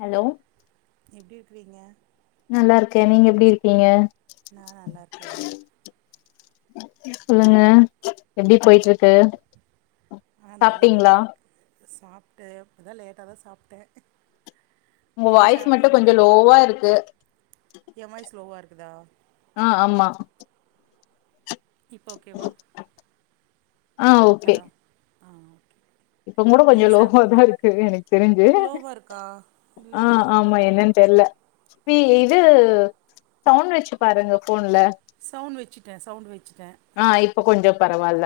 Hello. எப்டி இருக்கிருறீங்க. நல்லா இருக்க நீங்க எப்டி இருக்கீங்க. நான நல்லா இருக்கே. சொல்லுங்க எப்டி போயிட்டு இருக்கு. ஆஹ நல்லா சாப்ட்டீங்களா போயிட்டு இருக்கு சாப். ப்ட்டு இப்ப லேட்டாதா சாப்ட. உங்க வாய்ஸ் மட்டும் கொஞ்சோ லோவா இருக்கு. எ வாய்ஸ் ஸ்லோவா இருக்குதா ஆஹ ஆமா. இப்ப ஓகேவா. ஆஹ ஓகே. ஹலோ ஆ ஓகே இப்ப கூட கொஞ்சோ நீங்க சாப் லோவாதா இருக்கு எனக்கு தெரிஞ்சு. லோவா இருக்கா ஆஹ இல்லையே ஆமா என்னன்னு தெரியல. பி இது சவுண்ட் வச்சு பாருங்க போன்ல. ட சவுண்ட் வச்சு. ஆஹ் இப். இப்ப கொஞ்சோ பரவால்ல.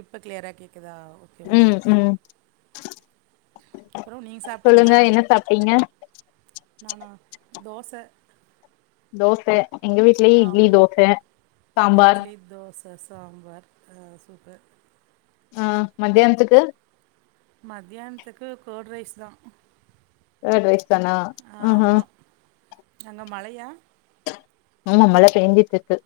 இப்ப கிளியரா கேக்குதா ஓகே ஓகே. ம் ம் அப்றோ நீங்க சொல்லுங்க சாப்ட்டீங்களா என்ன சாப்டீங்க. நானா தோச. தோச. எங்க வீட்லயே இட்லி ஆமா தோச சாம்பார். ச சாம்பார் ஹ சூப்பர். ஆஹ மதியானத்துக்கு. மதியானத்துக்கு கோர்டு ரைஸ்தா. கோர்டு ரைஸ்தானா ஆஹா. யா. ஆமா மழ பெயிஞ்சிட்டு இருக்கு.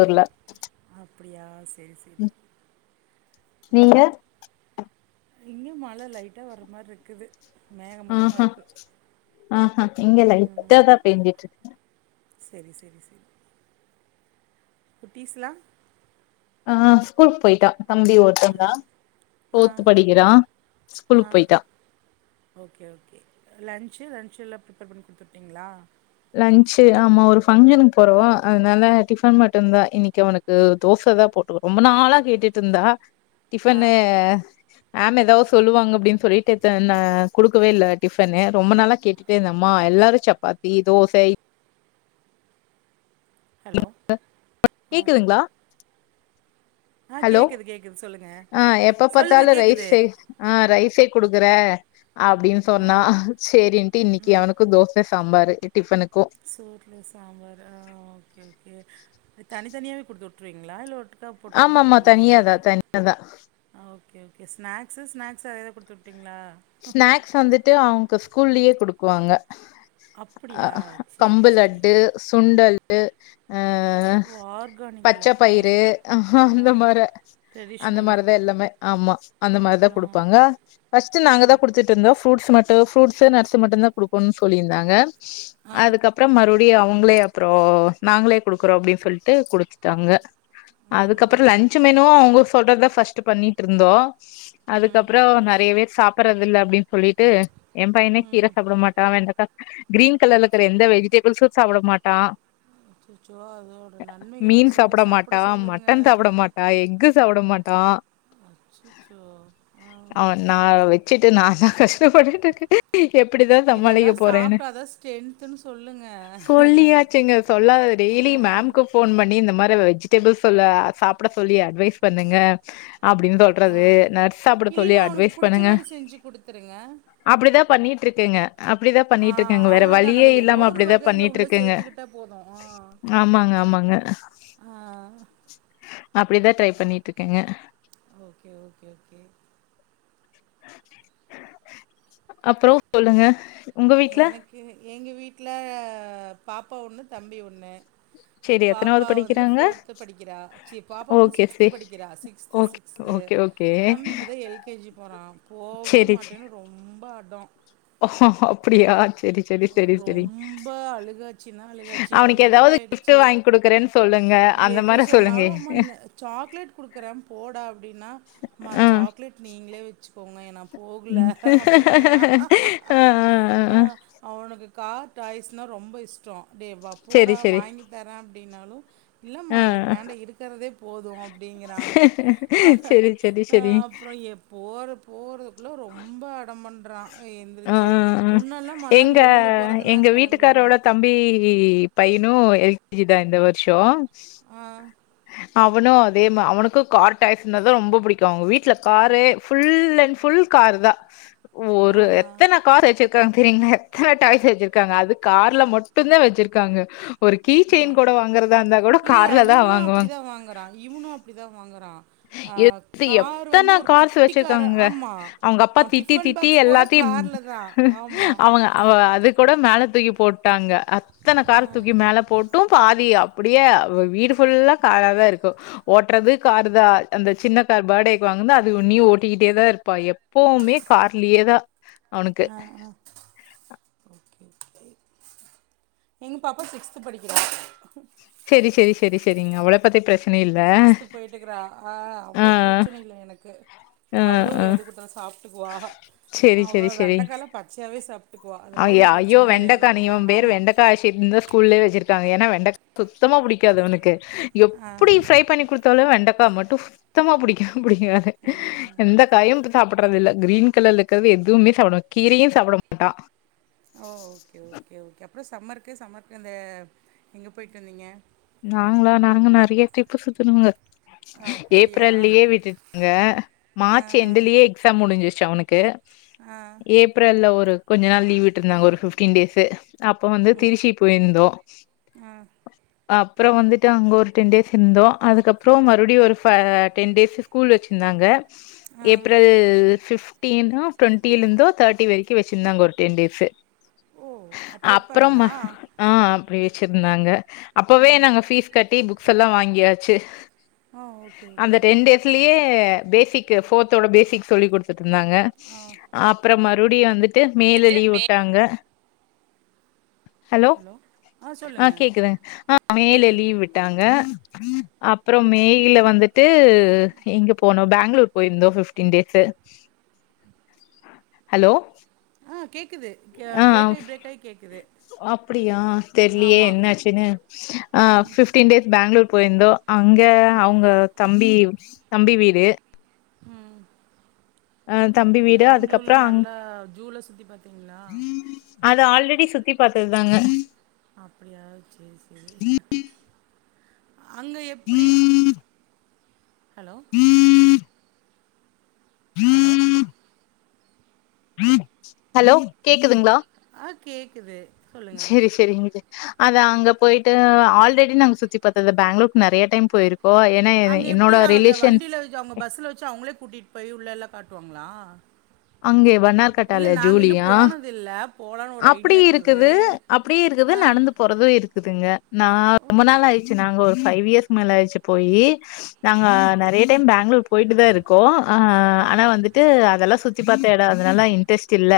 ஆ அப்படியா சரி சரி உம். நீங்க. இங்கும் மழ லைட்டா வர்ர மாரி இருக்குது. மேகமூட்டமாக ஆஹ்ஹ் இருக்குது ஆஹ்ஹ் இங்க லைட்டா தா பேய்சிட்டு இருக் செரி செரி செரி குட்டீஸ்லா ஆஹ் ஸ்கூலுக் போயிட்டா தம்பி ஒருத்த ஆ தா ஆ ஃபோர்த் படிக்கிறா ஆ ஸ்கூலுக்கு போயிட்டா லஞ்ச்ல்லாம் ப்ரிப்பேர் பண்ணிடுத்துட்டீங்களா லஞ்சி ஆமா ஒரு ஃபங்க்ஷனுக்கு போறோ அதனால டிபன் மட்டுந்தா இன்னிக்கு அவனுக்கு தோசை தா போட்டு ரொம்ப நாளா கேட்டுட்டு இருந்தா ஆ டிபனு மேம் ஏதாவது சொல்லுவாங்க அப்டின்னு சொல்லிட்டு த நா கொடுக்கவே இல்ல டிபனு ரொம்ப நாளா கேட்டுட்டே இருந்தே அம்மா எல்லாரு சப்பாத் தி தோச ஹலோ [inaudible] ஆ கேக்குதுங்களா ஆ ஹலோ கேட்குது கேட்குது சொல்லுங்கள் ஹ எப்ப பார்த்தாலு சொல்லுங்கள் கேட்குது ரைஸே ஆஹ் ரைஸே குடுக்குற அப்டின்னு ஆ சொன்னா செரின்டு இன்னிக்கு அவனுக்கு தோச சாம்பாரு டிபன்க் சோர்ல சாம்பார் ஆஹ் ஓகே-ஓகே தனி தனியாவே கொடுத்து விட்டுருவீங்களா இல்ல ஒட் புல்லா போட்டு ஆமாமா கொடுத்துட்டுருவீங்களா தனியாதா தனியாதா ஹ ஓகே ஓ ஸ்நாக்ஸு ஸ்நாக்ஸ் அதேதா கொடுத்துட்டீ ஸ்நாக்ஸ் வந்துட்டு அவுங்க ஸ்கூல்லயே குடுக்குவாங்க அப்படியா ஹ சேரி சேரி கம்புலட்டு சுண்டல் எ அ ஓ ஆர்கானிக்ல பச்சை ஆ பயிறு ஆ அந்த மாரே அந்த ட்ரெடிஷ்னலா மாரி தா எல்லாமே ஆமா அந்த மாரி ஆ தா குடுப்பாங்க ஃபஸ்ட் நாங்கதா ம் கொடுத்துட்டுந்தோ ஃப்ரூட்ஸ் மட்டு ஃப்ரூட்ஸ் நட்ஸ் மட்டு தா குடுக்கணு சொல்லிருந்தாங்க ஆ அதுக்கப்புறோ மறுப டியே அவங்களே அப்புறோ நாங்களே குடுக்குறோ அப்டின்னு சொல்லிட்டு குடுத்துட்டாங்க அதுக்கப்புற ம் லஞ்ச் மெனு அவுங்க சொல்றத ஃபஸ்ட் பண்ணிட்டு இருந்தோ ம் அதுக்கப்புறோ நிறையவே சாப்பிடறதில்ல அப்டின்னு சொல்லிட்டு என் பையன கீரை சாப்பிட மாட்டா வெண்டக்கா கிரீன் கலர்ல இருக்கிற எந்த வெஜிடேபிள்ஸும் சாப்பிட மாட்டா அச்சச்சோ அதோட மீன் நன்மைகள்ல்லாம் சொல்லி சாப்ட சாப்பிட சொல்லுங்க சாப்பிட மாட்டான் அச்சச்சோ ஆஹ் அவன் நா வச்சுட்டு நான்தான் கஷ்டப்பட்டுட்டு இருக்கேன் எப்படிதான் இதெல்லா சமாளிக்க போறேன்னு சாப்ட்டாதா ஸ்ட்ரென்த்துன்னு சொல்லுங்க சொல்லியாச்சுங்க சொல்லாத ஆ டெய்லி மேம்கு போன் பண்ணி இந்த மாரி வெஜிடபிள் சொல்ல சாப்ட சொல்லி அட்வைஸ் பண்ணுங்க அப்படின்னு ஆ சொல்றது நட்ஸ் சாப்ட சொல்லி இல்லின்னா அவனுக்கு அட்வைஸ் புடிச்ச பண்ணுங்க மாரி செஞ்சு குடுத்துருங்க ட்டு இருக்கங்க அப்படிதான் ஆ பண்ணிட்டு இருக்கேங்க வேற அவ்ளோதா வழியே நம்ம ஏதோ இல்லாம ஒரு அப்டிதான் வகையில பண்ணிட்டு உள்ள இருக்கங்க சேத்துக்கிட்டா போது ஆ ஆமாங்க ஆமாங்க ஆ அப்படிதான் ட்ரை பண்ணிட்டு இருக்கேங்க ஓகே ஓகே ஓகே அப்புறம் சொல்லுங்க உங்க வீட்ல எனக்கு எங்க வீட்ல பாப்பா ஒன்னு தம்பி ஒன்னு செரி எத்தனாவது பாப்பா வந்து படிக்கிறாங்க ஃபோர்த்து படிக்கிறா ச்சி ஓகே சே சிக்ஸ்து படிக்கிறா sixth okay sixth okay okay தம்பி இப்போதான் எல்கேஜி போறான் போவே செரி செ மாட்டேன்னு ரொம்ப அடம் அப்டியா செரி செரி செரி செரி ரொம்ப அழுகாச்சுனா அழுகாச்சு அவனுக்கு ஒன் வீக் ஏதாவது கிஃப்ட் ஆயிடுச்சு வாங்கி குடுக்குறேன்னு சொல்லுங்க அந்த எது மாரி சொல்லுங்க சொன்னாலும் அம்மா சாக்லேட் குடுக்கறேன் போடா அப்படின்னாம்மா சாக்லேட் நீங்களே வச்சுக்கோங்க ஏனா உம் ஆஹ் ஆஹ் ஆஹ் கார் டாய்ஸ்னா ரொம்ப இஷ்டம் டேய் வா போடா செரி செரி வாங்கி தரேன் அப்படின்னாலும் இல்லம்மா ஆ எனக்கு வேண்டா இருக்கிறதே போதும் அப்படிங்கிறான் செரி செரி செரி அப்புறம் எப்போ ஊரு னு ரொம்ப அடம்பண் ரா ஆ எந்திருச்சு ஆ ஆ முன்னெல்லாம் எங்க மலான்னு வெளியில் போகிறதுனா எங்க வீட்டுக்காரோட கிளம்பிடுவான் தம்பி பையனும் எல் கேஜி தான் இந்த வருஷம் ஆஹ் அவனும் அதே அவனுக்கும் கார் டேக்ஸி தான் ரொம்ப பிடிக்கும் அவங்க வீட்டுல car full and full car தான் ஒரு ஆஹா எத்தன கார் வச்சு கான்கிரிங்க எத்தன டாய்ஸ் வெச்சிருக்காங்க அது கார்ல மட்டுதா வெச்சிருக்காங்க ஒரு கீ ஆ செயின் கூட வாங்றதா இருந்தா கூட கார்ல தா வாங் அப்டி தா வாங்கறா இவனும் அப்டி தா வாங்றா எத் கார் வந்து எத்தன ஒரு கார்ஸ் குட்டி கார் வச்சிருக்காங்க ஆமா அவங்க அப்பா அவன் திட்டி டிபன் திட்டி பாக்ஸ் கூட எல்லாத்தையும் கார்ல தா ஆமா அவங்க அவ அது கூட மேல தூக்கி போட்டாங்க அத்தன கார தூக்கி மேல போட்டும் பாதி அப்டியே வீடு புல்லா அழகா இருக்கும் ஓட்டுறது காரு தான் அந்த சின்ன கார் பர்டேக்கு வாங்குனது அது உண்ணி ஓட்டிக்கிட்டே தான் இருப்பான் எப்பவுமே கார்லேதான் ஆஹ் ஆஹ் எங் பாப்பா சிக்ஸ்து படிக்கிறா சேரி சேரி சேரி சேரிங்க அவள பத்தி பேஸ் சிக்ஸ்து போயிட்டுக்றா ஆ அவ பிரச்சன இல்ல எனக்கு ஆ அவ்ளு ஆ எது குடுத்தாலு சாப்ட்டுக்குவா செரி அவ செரி செரி வெண்டைக்கால பச்சையாவே சாப்ட்டுக்குவா அதெல்லா ஐய ஒண்ணும் ஐயோ பிரச்சனயே இல்ல வெண்டக்கா நீ எனக்கு இவன் பேரு ஆமா வெண்டக்கா ஆஷித்ன்னு தான் ஸ்கூல்லயே வச்சிருக்காங்க. [unintelligible] சுத்தமா பிடிக்காது இவனுக்கு ஆ எப்புடி ஃப்ரை பண்ணி குடுத்தாலும் வெண்டக்கா மட் சுத்தமா புடிக்கும் புடிக்கா எந்த காயும் பு சாப்றது இல்ல கிரீன் கலர் இருக்கிறது எதுவுமே சாப்ட கீரையும் சாப்ட மாட்டான் ஓ ஓகே ஓகே ஓகே அப்பற சம்மர் கே சம்மர்கே இத எங்கே போய்ட்டு வந்தீங்க நாங்களா நாங்க நறைய ட்ரிப்பு சுத்தணுங்க அப்படியா ஏப்ரல்லயே விட்டுங்க ஆ மார்ச் ஆ எண்டு்லயே எக்ஸாம் முடிஞ்சிரிச் ச்ச அவனுக்கு ஆ ஏப்ரல்ல ஒரு கொஞ்ச நாள் லீவ்விட்ருந்தாங்க ஒரு ஃபிப்டீ டேஸ் அப்போ வந்து ம் திருசி போயிருந்தோம் ஆ அப்புறம் வந்துட்டு அங்க ஒரு டென் டேஸ் இருந்தோம் அதுக்கப்புறம் மறுடியும் ஒரு டென் டேஸ் ஸ்கூல் வச்சிருந்தாங்க ஆ ஏப்ரல் ஃப் தீனப் டொண்டிலருந்து தேர்ட்டி வரைக்கு வச்சிருந்தாங்க ஒருடென் டேஸ் ஓ அப்படி அப்றம் வைப்பாங்களா ஆஹ் பிரேச் வச்ருந்தாங்க ஆ அப்பவே நாங்க ஃபீஸ் கட்டி புக்ஸ் எல்லா வாங்கியாச்சி ஆ ஓகே ஓகே அந்த டென் ஓகே டேஸ்லயே பேசிக் ஃபோர்தோட பேசிக் சொல்லி குடுதுட் இருந்தாங்க ஆ அப்புறமாத மறுபடியும் வந்துட்டு ட்டு மே ல வந்துட்டு லீவ் மே வுட்டாங்க ஹலோ ஆ சொல்லுங்க ஆஹ் கேக்குது மேலெ‌ கேட்குது லீவ் விட்டாங்க அப்றம் மேயில வந்துட்டு எங்க போனோ பெங்களூர் போயிருந்தோ ஃபிஃப்ட்டின் டேஸு ஹலோ அ கேக் ஆ அப்புடியா தெர்லியே ஆமா என்னாச்சுன்னு ஆ ஃபிஃப்டீன் டேஸ் பெங்களூர் போயிந்தோ அங்க ம் அவுங்க தம்பி தம்பி வீடு உம் அ தம்பி ஓகே வீடு பெங்களூர்ல அதுக்கப்புறம் அங் நல்லா ஜூ ல சுத்தி பாத்தீங்ளா டி சுத்தி பாத்ததுதாங்க அப்புடியா சேரி சேரி அங்க எப்புடி ஹலோ ஹலோ ஹலோ கேக்குதுங்ளா கேக்குது சேரி சேரி இங்க அது அங்க போயிட்டு ஆல்ரெடி நாங்க சுத்தி பாத்தது பெங்களூருக்கு நெறைய டைம் போயிருக் அங்க எப்டி அத வண்டில அவுங்க பஸ்ல வச்சு அவுங்களே கூட்டிட் போய் உள்ள எல்லா காட்டுவாங்ளா அங்கே வன்னார் கட்டால ஜூலியா போனதில்ல போலான்னு ஒரு அப்புடி ஐடியா இருக்குது அப்டியே இருக்குது ஆ நடந்து போறது இருக் குதுங்க நா ரொம்ப நாள் ஆயிச்சு நாங்க ஒரு ஃபைவ் இயர்ஸ் மேல ஆயிச்சு போயி நாங்க ஆ நெறைய டைம் பெங்களூர் போயிட்டு தா இருக்கோ ஆ ஆ ஆனா வந்துட்டு அதெல்லா சுத் தி பாத்த எடொ அதுனால இன்ட்ரெஸ்ட் இல்ல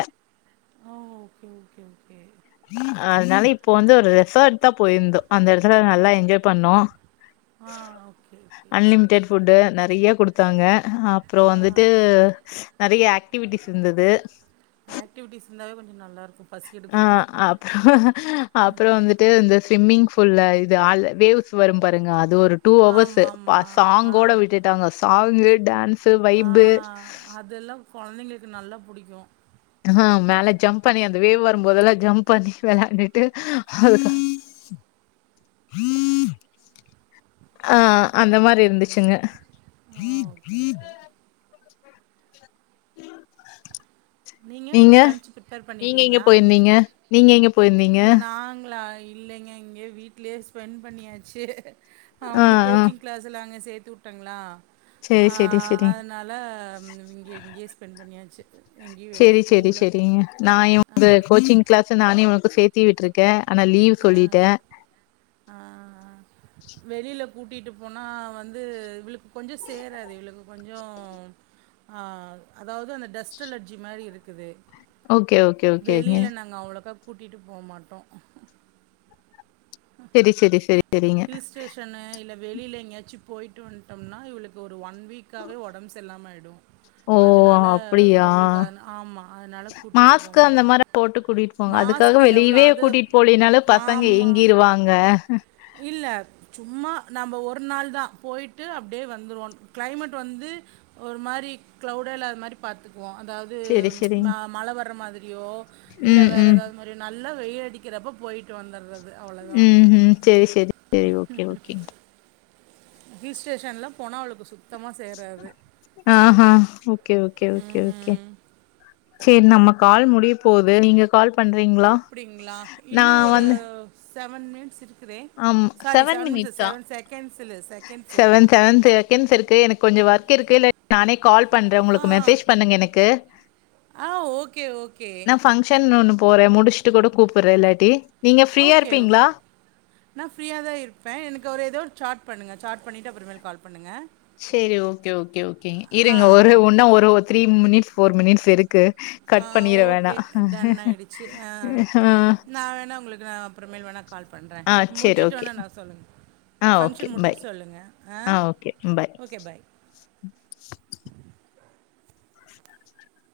ஓ ஓகே ஓகே ஓகே அதுனால இப்போ வந்து ஒரு ரெசார்ட் தா போயிருந்தோ அந்த எடத்துல நல்லா என்ஜாய் பண்ணோ ஆ ஓகே ஓகே அன்லிமிடெட் புஃட்டு நெறைய குடுத்தாங்க ஆ அப்புறொ வந்துட்டு நெறைய ஆக் டிவிட்டிஸ் இந்தது ஆக்டிவிட்டிஸ் இருந்தாவே கொஞ்சொ நல்லா இருக்கூ ஆ அப்புற அப்புறோ வந்துட்டு இந்த ஸ்விம்மிங் ஃபூல்ல இது அ வேவ்ஸ் வரும் பாருங்க அ து ஒரு டூ அவர்ஸு ஆமா ப ஆமா சாங்கோட விட்டுட்டாங்க சாங்கு டான்ஸ் ஆஹ் அதெல்லாம் குழந்தைங்களுக்கு நல்லா புடிக் கும் ஆஹ் மேல ஜம்ப் பண்ணி அந்த வேவ் வரும்போதெல்லாம் ஜம்ப் பண்ணி விளையாண்டுட்டு ஆஹ் ஆஹ் அந்த மாதிரி இருந்துச்சுங்க ஓகே ஓகே [unintelligible] நீங்க லன்ச் பிர்ப்பேர் பண்ணிட்டீங்களா நீங்க எங்க போயிருந்தீங்க நாங்களா இல்லைங்க இங்க வீட்லயே ஸ்பெண் பண்ணியாச்சு ஆ அவுங்க ஆ கோச்சிங் கிளாஸ்ல அங்க சேர்த் துட்டங்களா சேரி சேரி ஆஹ் சேரி அதனால இங்க இங்கேயே ஸ்பெண் பண்ணியாச்சு எங்கேயும் செரி வெளியில் செரி போகல செரிங்க நான் ஆ இவுங்க கோச்சிங் கிளாஸ் நானே உனக்கு சேத்தி விட்டுருக்கேன் ஆனா லீவ் ஆ சொல்லிட்டேன் கூட்டிகிட்டு போனா வந்து விழு கொஞ்சம் சேராதே இவ்வளவு கொஞ்சம் ஆஹ் அதாவது அந்த டெஸ்ட் அலர்ஜி மாதிரி இருக்குது ஓகே ஓகே ஓகேங்க கூட்டிகிட்டு போக மாட்டோம் செரி செரி செரி ஹில் ஸ்டேஷன்னு இல்ல வெளியில எங்கயாச்சும் போயிட்டு வந்துட்டோம்னா இவளுக்கு ஒரு ஒன் வீக்காவே உடம்பு சரி இல்லாம ஆயிடு நோ ஓ அப்படியா அது ஆமாம் அதனால கூட்டிகிட்டு போக மாஸ்க் அந்த மாட்டோம் மாதிரி போட்டு கூட்டிட்டு போங்க மாஸ்க் அதுக்காக எவ்வளோ வெளியவே அது கூட்டிட்டு போலனாலும் பசங்க ஆமாம் ஏங்கிருவாங்க இல்லை சும்மா நம்ம ஒரு நாள் தான் போய்ட்டு அப்படியே வந்துடுவோம் கிளைமேட் வந்து ஒரு மாதிரி க்ளவுடே இல்லாத மாதிரி பார்த்துக் வோம் அதாவது சரி, சரிங்க. மழை வர்ற மாதிரியோ இல்ல ம், வேற ம், ஏதாவது மாதிரியோ நல் நல்லா வெயில் அடிக்கிறப்போ போயிட்டு வந்துடுறது அவ்வளோதான் உம் உம் செரி செரி செரி ஓகே ஓகேங்க ஹில் ஸ்டேஷன்லாம் போனா அவளுக்கு சுத் ஆஹ்ஹ் ஓகே ஓகே ஓகே ஓகே சேரி நம்ம கால் முடிய போகுது நீங்க கால் பண்றீங்களா? அப்டிங்களா இன்னும் நான் ஒரு வந்து செவன் மினிட்ஸ் இருக் sorry seven mins seven seconds இல்லை செகண்ட்ஸு செவன் செவன் செகண்ட்ஸ் இருக்கு எனக்கு கொஞ்சம் ஒர்க் இருக்குல்ல நானே கால் பண்றேன் உங்களுக்கு மெசேஜ் பண்ணுங்க எனக்கு ஆஹ் ஓகே ஓகே போற முடிச்சிட்டு கூட கூப்பிடுறன் இல்லாட்டி நீங்க ஃப்ரீயா ஓகே இருப்பீங்களா? நான் ஃப்ரீயா தான் இருப்பேன் எனக்கு ஒரு ஏதோ ஒரு சாட் பண்னுங்க சார்ட் பண்ணிட்டு அப்புறமேல் கால் பண்னுங்க சரி ஓகே ஓகே ஓகேங்க ஆ இருங்க ஒரு ஓகே இன்னா ஒரு த்ரீ மினிட்ஸ் போர் மினிட்ஸ் இருக் ஆ ஓகே டன் ஆயிடுச்சு ஆ நான் வேணா உங்களுக்கு நான் அப்புறமேல் வேணா கால் பண்றேன் ஆ சரி முடிச்சுட்டு ஓகே. வேணா நான் சொல்லுங்க ஆ ஓகே பாய் ஆ ஓகே பாய்